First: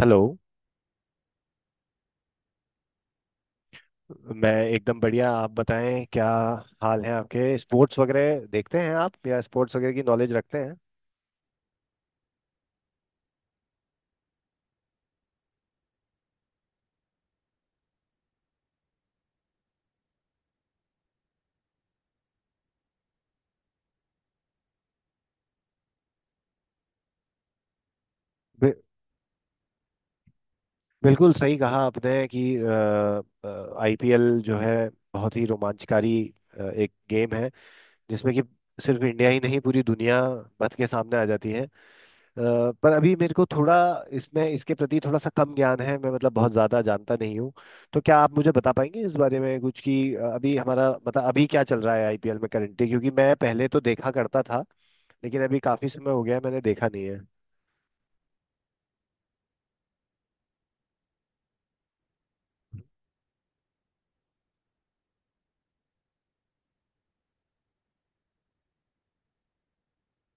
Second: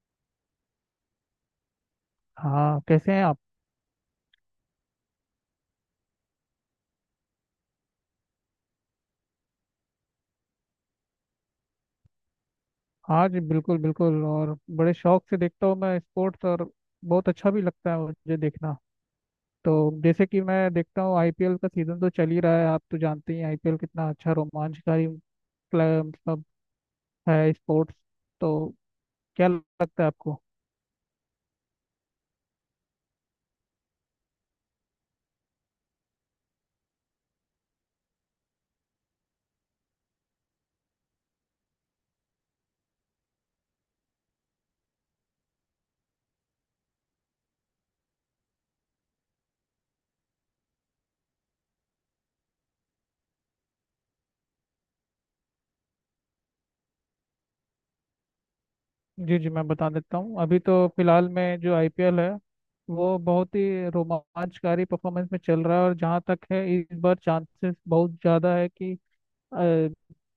Hello. हाँ, कैसे हैं आप? मैं एकदम बढ़िया। आप बताएं क्या हाल है आपके। स्पोर्ट्स वगैरह देखते हैं आप, या स्पोर्ट्स वगैरह की नॉलेज रखते हैं? आज बिल्कुल बिल्कुल, और बड़े शौक से देखता हूँ मैं स्पोर्ट्स, और बहुत अच्छा भी लगता है मुझे देखना। तो जैसे कि मैं देखता हूँ, आईपीएल का सीजन तो चल ही रहा है, आप तो जानते ही हैं आईपीएल कितना अच्छा रोमांचकारी मतलब है स्पोर्ट्स। तो बि- क्या लगता है आपको? बिल्कुल सही कहा आपने कि आईपीएल जो है बहुत ही रोमांचकारी एक गेम है, जिसमें कि सिर्फ इंडिया ही नहीं पूरी दुनिया बत के सामने आ जाती है। अ, पर अभी मेरे को थोड़ा इसमें इसके प्रति थोड़ा सा कम ज्ञान है। मैं मतलब बहुत ज़्यादा जानता नहीं हूँ। तो क्या आप मुझे बता पाएंगे इस बारे में कुछ, कि अभी हमारा मतलब अभी क्या चल रहा है आईपीएल में करंटली, क्योंकि मैं पहले तो देखा करता था, लेकिन अभी काफ़ी समय हो गया है मैंने देखा नहीं है। जी जी, मैं बता देता हूँ। अभी तो फिलहाल में जो आईपीएल है वो बहुत ही रोमांचकारी परफॉर्मेंस में चल रहा है, और जहाँ तक है इस बार चांसेस बहुत ज़्यादा है कि अ,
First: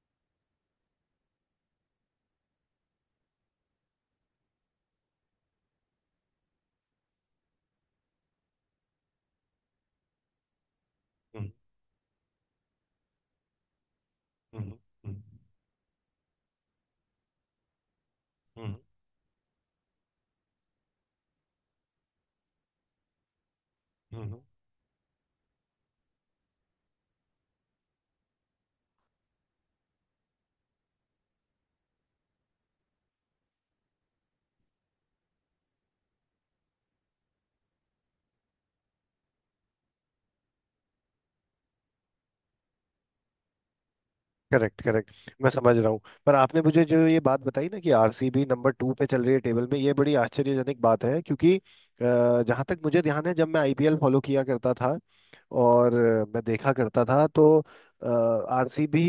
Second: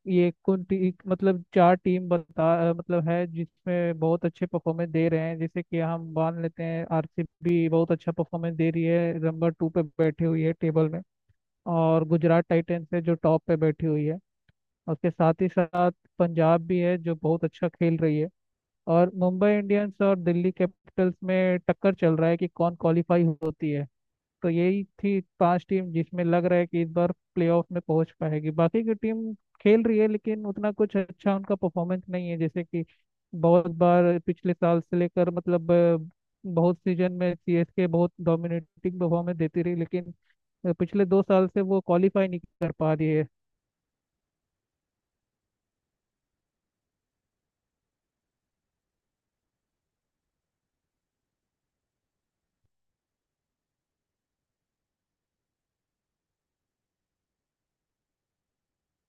ये कुंती मतलब चार टीम बता मतलब है जिसमें बहुत अच्छे परफॉर्मेंस दे रहे हैं। जैसे कि हम मान लेते हैं, आरसीबी बहुत अच्छा परफॉर्मेंस दे रही है, नंबर टू पे बैठी हुई है टेबल में। हम्म। और गुजरात टाइटंस है जो टॉप पे बैठी हुई है। हम्म। उसके हम्म। साथ ही साथ पंजाब भी है जो बहुत अच्छा खेल रही है। हम्म। और मुंबई इंडियंस और दिल्ली कैपिटल्स में टक्कर चल रहा है कि कौन क्वालिफाई होती है। हम्म। तो यही थी पांच टीम जिसमें लग रहा है कि इस बार प्लेऑफ में पहुंच पाएगी। बाकी की टीम खेल रही है लेकिन उतना कुछ अच्छा उनका परफॉर्मेंस नहीं है। जैसे कि बहुत बार पिछले साल से लेकर मतलब बहुत सीजन में सीएसके बहुत डोमिनेटिंग परफॉर्मेंस देती रही, लेकिन पिछले दो साल से वो क्वालिफाई नहीं कर पा रही है। Correct correct. मैं समझ रहा हूँ। पर आपने मुझे जो ये बात बताई ना, कि आरसीबी नंबर टू पे चल रही है टेबल में, ये बड़ी आश्चर्यजनक बात है। क्योंकि जहाँ तक मुझे ध्यान है, जब मैं आईपीएल फॉलो किया करता था और मैं देखा करता था, तो आरसीबी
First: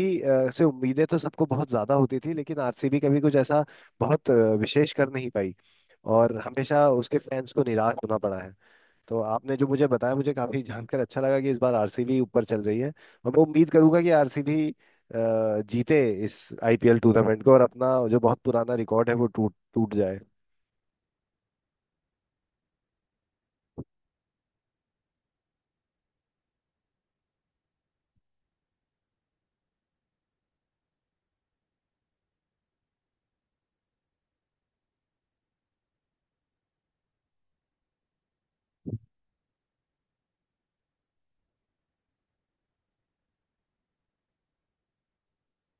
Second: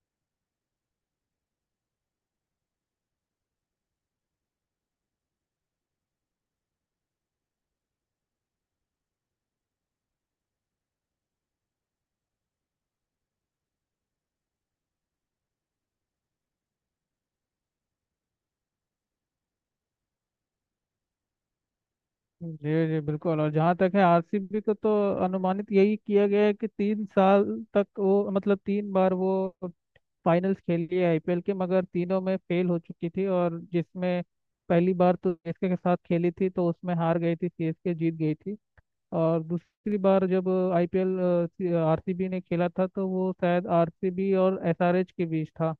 से उम्मीदें तो सबको बहुत ज़्यादा होती थी, लेकिन आरसीबी कभी कुछ ऐसा बहुत विशेष कर नहीं पाई, और हमेशा उसके फैंस को निराश होना पड़ा है। तो आपने जो मुझे बताया मुझे काफी जानकर अच्छा लगा, कि इस बार आरसीबी ऊपर चल रही है, और मैं उम्मीद करूंगा कि आरसीबी जीते इस आईपीएल टूर्नामेंट को, और अपना जो बहुत पुराना रिकॉर्ड है वो टूट टूट जाए। जी जी बिल्कुल। और जहाँ तक है आरसीबी को, तो अनुमानित यही किया गया है कि तीन साल तक वो मतलब तीन बार वो फाइनल्स खेली है आईपीएल के, मगर तीनों में फेल हो चुकी थी। और जिसमें पहली बार तो सीएसके के साथ खेली थी, तो उसमें हार गई थी, सीएसके जीत गई थी। और दूसरी बार जब आईपीएल आरसीबी ने खेला था तो वो शायद आरसीबी और एसआरएच के बीच था,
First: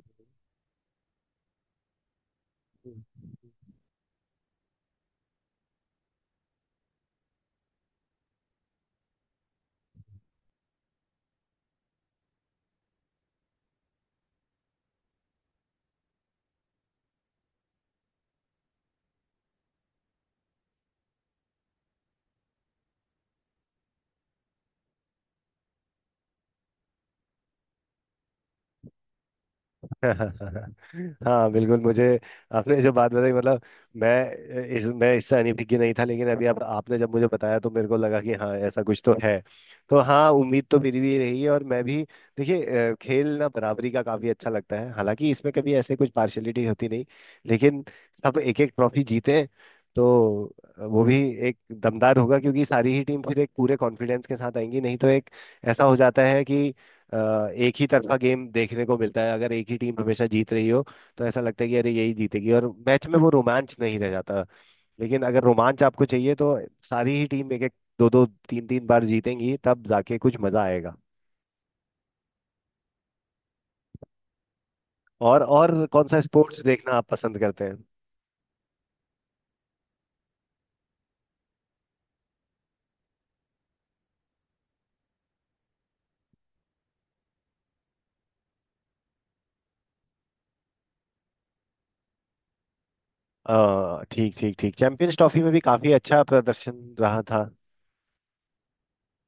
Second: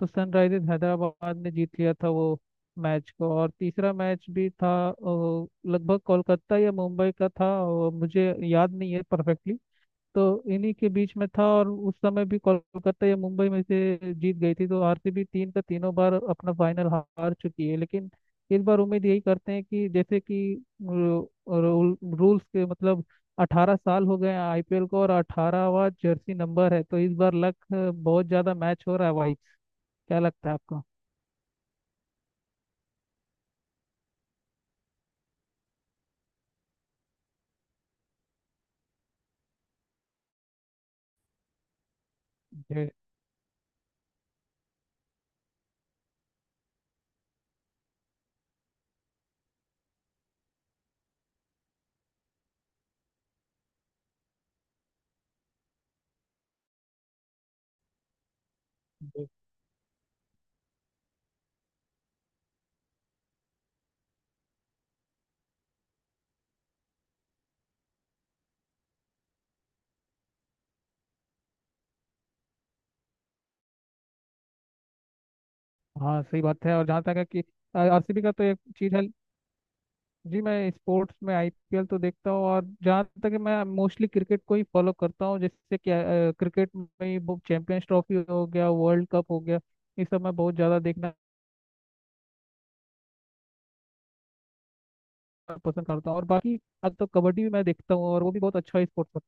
तो सनराइजर्स हैदराबाद ने जीत लिया था वो मैच को। और तीसरा मैच भी था लगभग कोलकाता या मुंबई का था, और मुझे याद नहीं है परफेक्टली, तो इन्हीं के बीच में था। और उस समय भी कोलकाता या मुंबई में से जीत गई थी, तो आरसीबी तीन का तीनों बार अपना फाइनल हार चुकी है। लेकिन इस बार उम्मीद यही करते हैं कि जैसे कि रूल्स के मतलब 18 साल हो गए हैं आईपीएल को, और 18वां जर्सी नंबर है, तो इस बार लक बहुत ज्यादा मैच हो रहा है भाई। क्या लगता है आपको? हाँ बिल्कुल। मुझे आपने जो बात बताई मतलब मैं इससे अनभिज्ञ नहीं था, लेकिन अभी आप आपने जब मुझे बताया तो मेरे को लगा कि हाँ ऐसा कुछ तो है। तो हाँ, उम्मीद तो मेरी भी रही है, और मैं भी जी देखिए खेल ना बराबरी का काफी अच्छा लगता है। हालांकि इसमें कभी ऐसे कुछ पार्शलिटी होती नहीं, लेकिन सब एक एक ट्रॉफी जीते तो वो भी एक दमदार होगा। क्योंकि सारी ही टीम फिर एक पूरे कॉन्फिडेंस के साथ आएंगी, नहीं तो एक ऐसा हो जाता है कि अ, एक ही तरफा गेम देखने को मिलता जी। है, अगर एक ही टीम हमेशा जीत रही हो। तो ऐसा लगता है कि अरे यही जीतेगी, और मैच में वो रोमांच नहीं रह जाता। लेकिन अगर रोमांच आपको चाहिए, तो सारी ही टीम एक एक दो दो तीन तीन बार जीतेंगी, तब जाके कुछ मजा आएगा। और कौन सा हाँ सही स्पोर्ट्स बात है। और देखना जहाँ आप तक है पसंद कि करते हैं? आरसीबी का, तो एक चीज है जी, मैं स्पोर्ट्स में आईपीएल तो देखता हूँ, और जहाँ तक है मैं मोस्टली क्रिकेट को ही फॉलो करता हूँ। जैसे कि क्रिकेट में ही वो चैंपियंस ट्रॉफी हो गया, वर्ल्ड कप हो गया, ये सब मैं बहुत ज़्यादा देखना ठीक ठीक ठीक। चैंपियंस ट्रॉफी में भी पसंद काफी करता हूँ। अच्छा और बाकी प्रदर्शन अब तो रहा था। कबड्डी भी मैं देखता हूँ, और वो भी बहुत अच्छा स्पोर्ट्स।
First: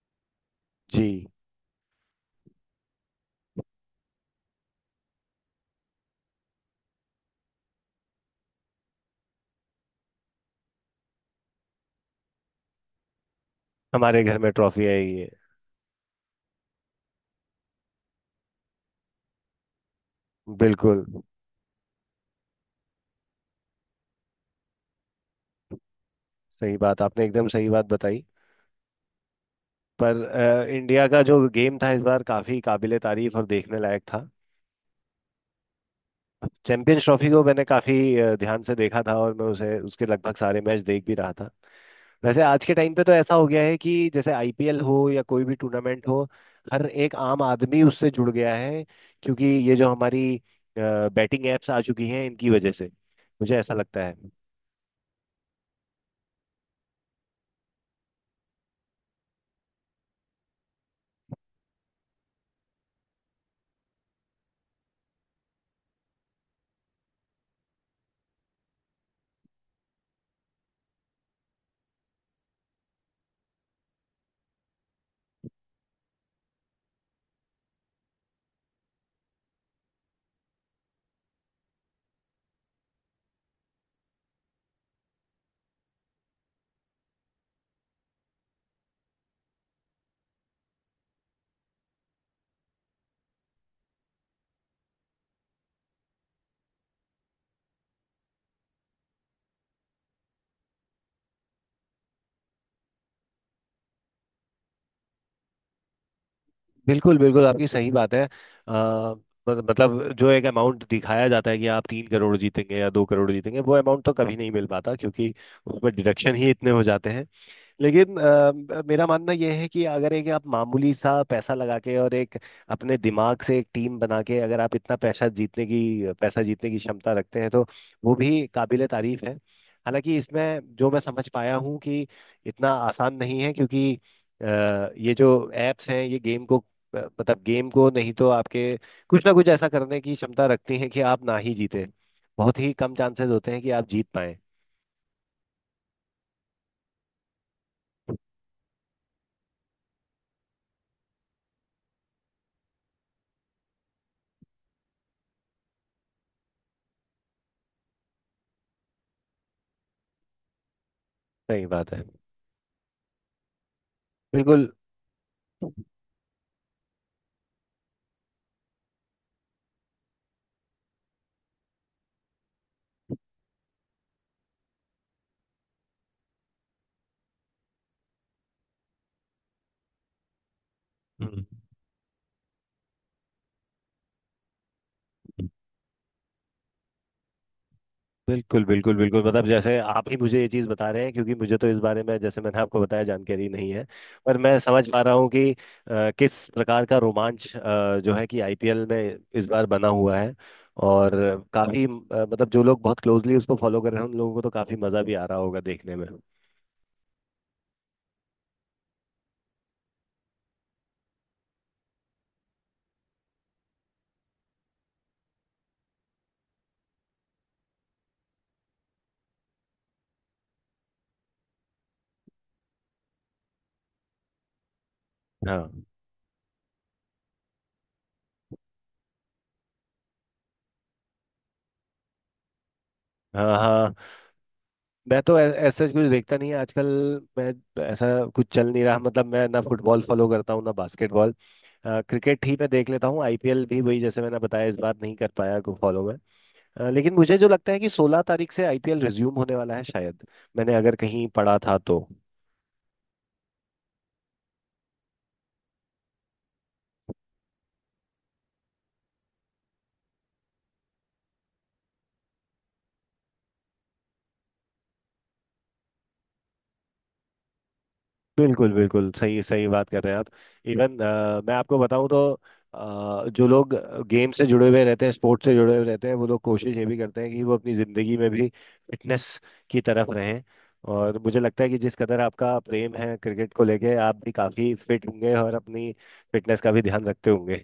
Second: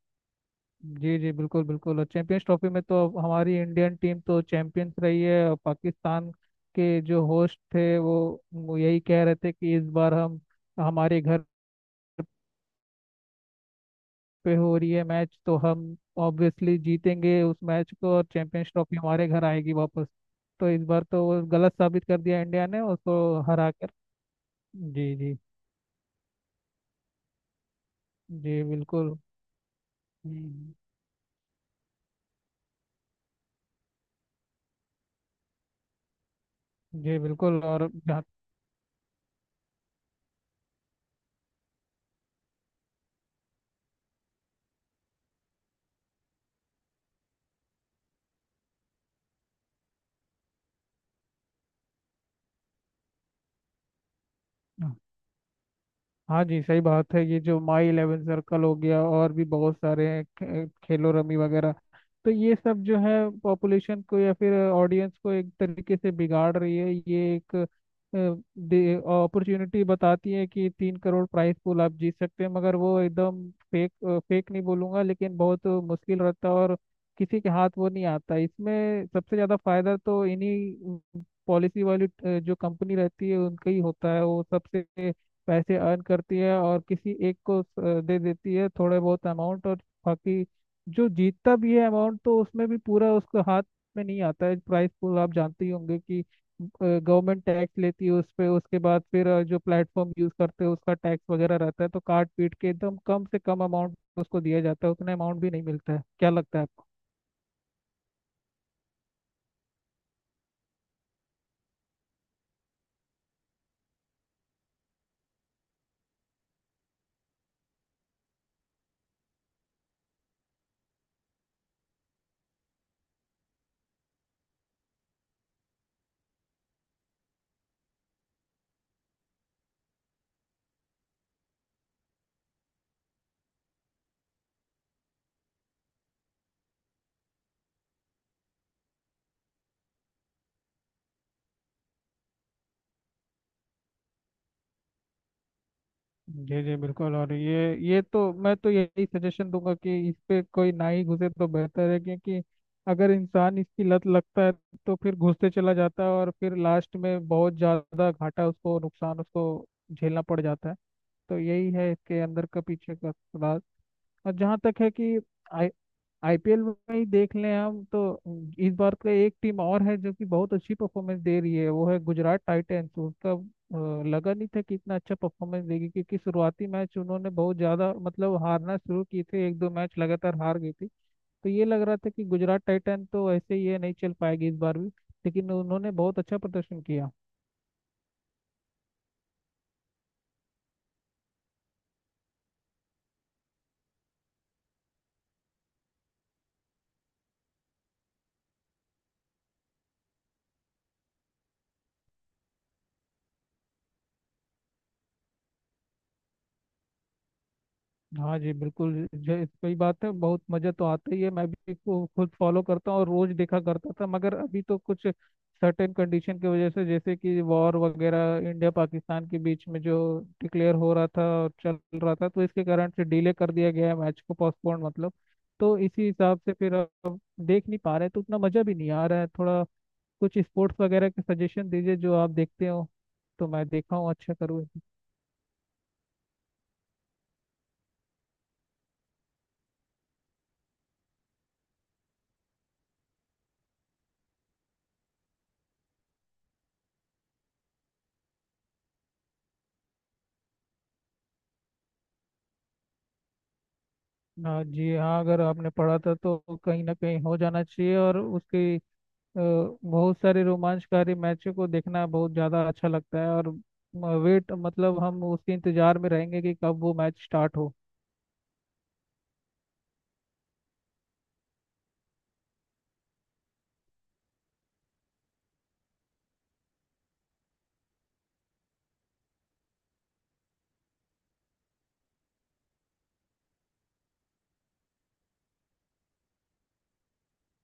जी। जी जी बिल्कुल बिल्कुल। और चैंपियंस ट्रॉफी में तो अब हमारी इंडियन टीम तो चैंपियंस रही है। और पाकिस्तान के जो होस्ट थे वो यही कह रहे थे कि इस बार हम, हमारे घर हमारे घर में पे हो ट्रॉफी रही है आई है। मैच तो हम ऑब्वियसली जीतेंगे उस मैच को, और चैंपियंस ट्रॉफी हमारे घर आएगी वापस। तो इस बिल्कुल। बार तो वो गलत साबित कर दिया इंडिया ने उसको हरा कर। जी जी। सही बात आपने एकदम सही बात बताई। जी बिल्कुल। पर हम्म, इंडिया का जो गेम था इस बार काफ़ी काबिले तारीफ और देखने लायक था। चैंपियंस जी ट्रॉफी को बिल्कुल। मैंने और काफ़ी जहाँ- ध्यान से देखा था, और मैं उसे उसके लगभग सारे मैच देख भी रहा था। वैसे आज के टाइम पे तो ऐसा हो गया है कि जैसे आईपीएल हो या कोई भी टूर्नामेंट हो, हर एक आम आदमी उससे जुड़ गया है। क्योंकि ये जो हमारी बैटिंग एप्स आ चुकी हैं इनकी वजह से, मुझे ऐसा लगता है। हाँ जी सही बात है। ये जो माई इलेवन सर्कल हो गया, और भी बहुत सारे हैं, खेलो रमी वगैरह, तो ये सब जो है पॉपुलेशन को या फिर ऑडियंस को एक तरीके से बिगाड़ रही है। ये एक अपॉर्चुनिटी बताती है कि तीन करोड़ प्राइस पूल आप जीत सकते हैं, मगर वो एकदम फेक, फेक नहीं बोलूंगा लेकिन बहुत मुश्किल रहता है। और किसी के हाथ वो नहीं आता। इसमें सबसे ज़्यादा फायदा तो इन्हीं पॉलिसी वाली जो कंपनी रहती है उनका ही होता है। वो सबसे पैसे अर्न करती है, और किसी एक को दे देती है थोड़े बहुत अमाउंट। और बाकी जो जीतता भी है अमाउंट, तो उसमें भी पूरा उसका हाथ में नहीं आता है। प्राइस पूल आप जानते ही होंगे कि गवर्नमेंट टैक्स लेती है उस पे, उसके बाद फिर जो प्लेटफॉर्म यूज करते हैं उसका टैक्स वगैरह रहता है, तो काट पीट के एकदम कम से कम अमाउंट उसको दिया जाता है, उतना अमाउंट भी नहीं मिलता है। क्या लगता है आपको? बिल्कुल बिल्कुल, आपकी सही बात है। अ, मतलब जो एक अमाउंट दिखाया जाता है कि आप 3 करोड़ जीतेंगे या 2 करोड़ जीतेंगे, वो अमाउंट तो कभी नहीं मिल पाता, क्योंकि उस पर डिडक्शन ही इतने हो जाते हैं। लेकिन मेरा मानना यह है कि अगर एक आप मामूली सा पैसा लगा के और एक अपने दिमाग से एक टीम बना के अगर आप इतना पैसा जीतने की क्षमता रखते हैं, तो वो भी काबिले तारीफ है। हालांकि इसमें जो मैं समझ पाया हूँ कि इतना आसान नहीं है, क्योंकि अ, ये जो एप्स हैं ये गेम को मतलब गेम को नहीं तो आपके कुछ ना कुछ ऐसा करने की क्षमता रखती हैं कि आप ना ही जीते। बहुत ही कम चांसेस होते हैं कि आप जीत पाए। जी जी बिल्कुल। और ये तो मैं तो यही सजेशन दूंगा कि इस पे कोई ना ही घुसे तो बेहतर है, क्योंकि अगर इंसान इसकी लत लगता है तो फिर घुसते चला जाता है, और फिर लास्ट में बहुत ज़्यादा घाटा उसको, नुकसान उसको झेलना पड़ जाता है। तो सही यही है बात है। इसके अंदर का, पीछे का राज। और जहाँ बिल्कुल। तक है कि आईपीएल में ही देख लें हम, तो इस बार का एक टीम और है जो कि बहुत अच्छी परफॉर्मेंस दे रही है, वो है गुजरात टाइटंस। उसका लगा नहीं था कि इतना अच्छा परफॉर्मेंस देगी, क्योंकि शुरुआती मैच उन्होंने बहुत ज़्यादा मतलब हारना शुरू किए थे, एक दो मैच लगातार हार गई थी। हम्म। तो ये लग रहा था कि गुजरात टाइटन तो ऐसे ही है, नहीं चल पाएगी इस बार भी, लेकिन उन्होंने बहुत अच्छा प्रदर्शन किया। बिल्कुल बिल्कुल बिल्कुल, मतलब जैसे आप ही मुझे ये चीज़ बता रहे हैं, क्योंकि मुझे तो इस बारे में जैसे मैंने आपको बताया जानकारी नहीं है। पर मैं समझ पा रहा हूँ कि किस प्रकार का रोमांच जो है कि आईपीएल में इस बार बना हुआ है। और काफ़ी मतलब जो लोग बहुत क्लोजली उसको फॉलो कर रहे हैं उन लोगों को तो काफ़ी मज़ा भी आ रहा होगा देखने में। हाँ जी बिल्कुल जो सही बात है, बहुत मज़ा तो आता ही है। मैं भी को खुद फॉलो करता हूँ, और रोज देखा करता था, मगर अभी तो कुछ सर्टेन कंडीशन की वजह से, जैसे कि वॉर वगैरह इंडिया पाकिस्तान के बीच में जो डिक्लेयर हो रहा था और चल रहा था, तो इसके कारण से डिले कर दिया गया है मैच को, पोस्टपोन मतलब। तो हाँ इसी हिसाब से फिर अब देख नहीं पा रहे, तो उतना मज़ा भी नहीं आ रहा है थोड़ा। कुछ स्पोर्ट्स वगैरह के सजेशन दीजिए जो आप देखते हो, तो हाँ मैं हाँ। देखा हूँ, अच्छा करूँ। मैं तो ऐसा कुछ देखता नहीं है आजकल। मैं ऐसा कुछ चल नहीं रहा, मतलब मैं ना फुटबॉल फॉलो करता हूँ ना बास्केटबॉल। क्रिकेट ही मैं देख लेता हूँ, आईपीएल भी वही जैसे मैंने बताया इस बार नहीं कर पाया को फॉलो में। लेकिन मुझे जो लगता है कि 16 तारीख से आईपीएल रिज्यूम होने वाला है शायद, मैंने अगर कहीं पढ़ा था तो। हाँ जी हाँ, अगर आपने पढ़ा था तो कहीं ना कहीं हो जाना चाहिए। और उसकी बहुत सारे रोमांचकारी मैचों को देखना बहुत ज़्यादा अच्छा लगता है, और वेट मतलब हम उसके इंतजार में रहेंगे कि कब वो मैच स्टार्ट हो। बिल्कुल बिल्कुल, सही सही बात कर रहे हैं आप। इवन मैं आपको बताऊं तो जो लोग गेम से जुड़े हुए रहते हैं, स्पोर्ट्स से जुड़े हुए रहते हैं, वो लोग कोशिश ये भी करते हैं कि वो अपनी ज़िंदगी में भी फिटनेस की तरफ रहें। और मुझे लगता है कि जिस कदर आपका प्रेम है क्रिकेट को लेके, आप भी काफ़ी फिट होंगे और अपनी फिटनेस का भी ध्यान रखते होंगे।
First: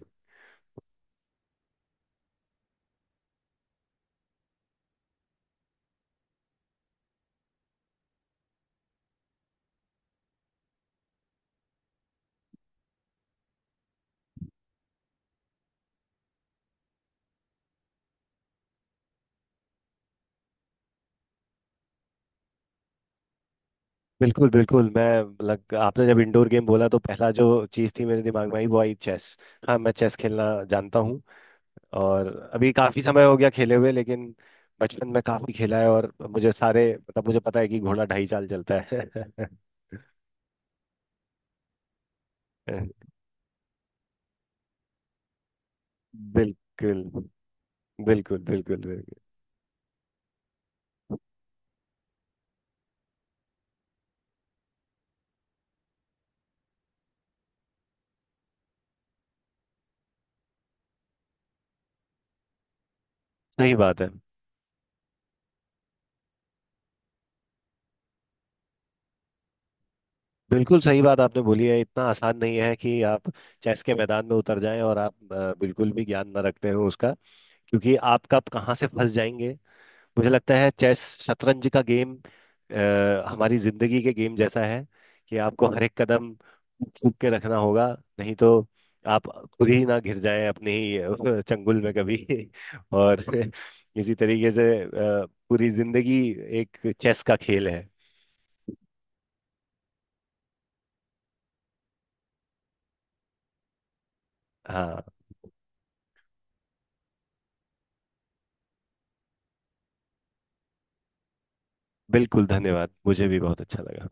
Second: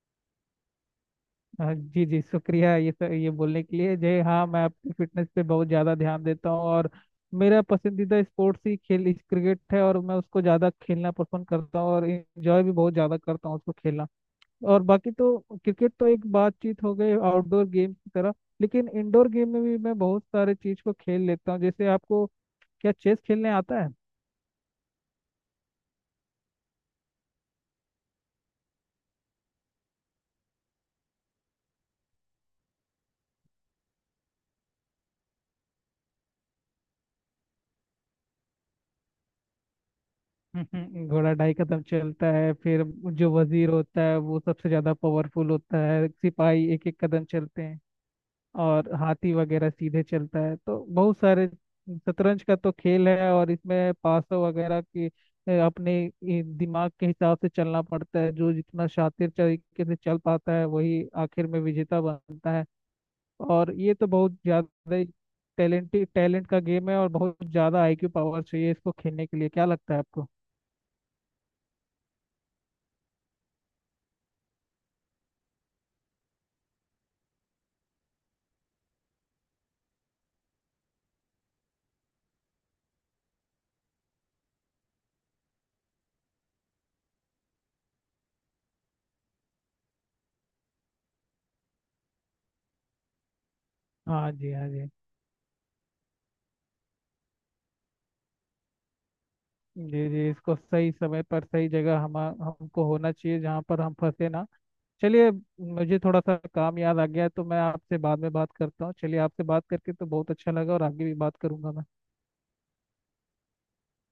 हाँ जी जी, शुक्रिया ये सब ये बोलने के लिए जय। हाँ, मैं अपनी फिटनेस पे बहुत ज़्यादा ध्यान देता हूँ, और मेरा पसंदीदा स्पोर्ट्स ही खेल क्रिकेट है, और मैं उसको ज़्यादा खेलना पसंद करता हूँ, और इंजॉय भी बहुत ज़्यादा करता हूँ उसको खेलना। और बाकी तो क्रिकेट तो एक बातचीत हो गई आउटडोर गेम की तरह, लेकिन इंडोर गेम में भी मैं बहुत सारे चीज को खेल लेता हूँ। जैसे आपको क्या चेस खेलने आता है? बिल्कुल बिल्कुल, मैं लग आपने जब इंडोर गेम बोला तो पहला जो चीज़ थी मेरे दिमाग में आई वो आई चेस। हाँ मैं चेस खेलना जानता हूँ, और अभी काफी समय हो गया खेले हुए, लेकिन बचपन में काफी खेला है। और मुझे सारे मतलब मुझे पता है कि घोड़ा ढाई चाल चलता है। घोड़ा ढाई कदम चलता है, फिर जो वजीर होता है वो सबसे ज्यादा पावरफुल होता है, सिपाही एक एक बिल्कुल कदम चलते हैं, बिल्कुल बिल्कुल और बिल्कुल। हाथी वगैरह सीधे चलता है। तो बहुत सारे शतरंज का तो खेल है, और इसमें पासों वगैरह की अपने ये दिमाग के हिसाब से चलना पड़ता है। जो जितना शातिर तरीके से चल पाता है वही आखिर में विजेता बनता है। सही और ये बात तो है। बहुत ज्यादा ही टैलेंटेड, टैलेंट का गेम है, और बहुत ज्यादा आईक्यू पावर चाहिए इसको खेलने के लिए। क्या लगता है आपको? बिल्कुल सही बात आपने बोली है। इतना आसान नहीं है कि आप चेस के मैदान में उतर जाएं और आप बिल्कुल भी ज्ञान न रखते हो उसका। क्योंकि आप कब कहाँ से फंस जाएंगे। मुझे लगता है चेस शतरंज का गेम हमारी जिंदगी के गेम जैसा है, कि आपको हर एक कदम फूक के रखना होगा, नहीं तो आप खुद ही ना घिर जाएं अपनी ही चंगुल में कभी। और इसी हाँ तरीके जी हाँ से जी। पूरी जिंदगी एक चेस का खेल है। जी जी, इसको सही समय पर सही जगह हम हमको होना चाहिए, जहाँ पर हम फंसे ना। हाँ चलिए, मुझे थोड़ा सा काम याद आ गया है, तो मैं आपसे बाद में बात करता हूँ। चलिए, आपसे बात करके तो बहुत अच्छा लगा, और आगे भी बात करूंगा मैं। बिल्कुल धन्यवाद, मुझे भी बहुत अच्छा लगा।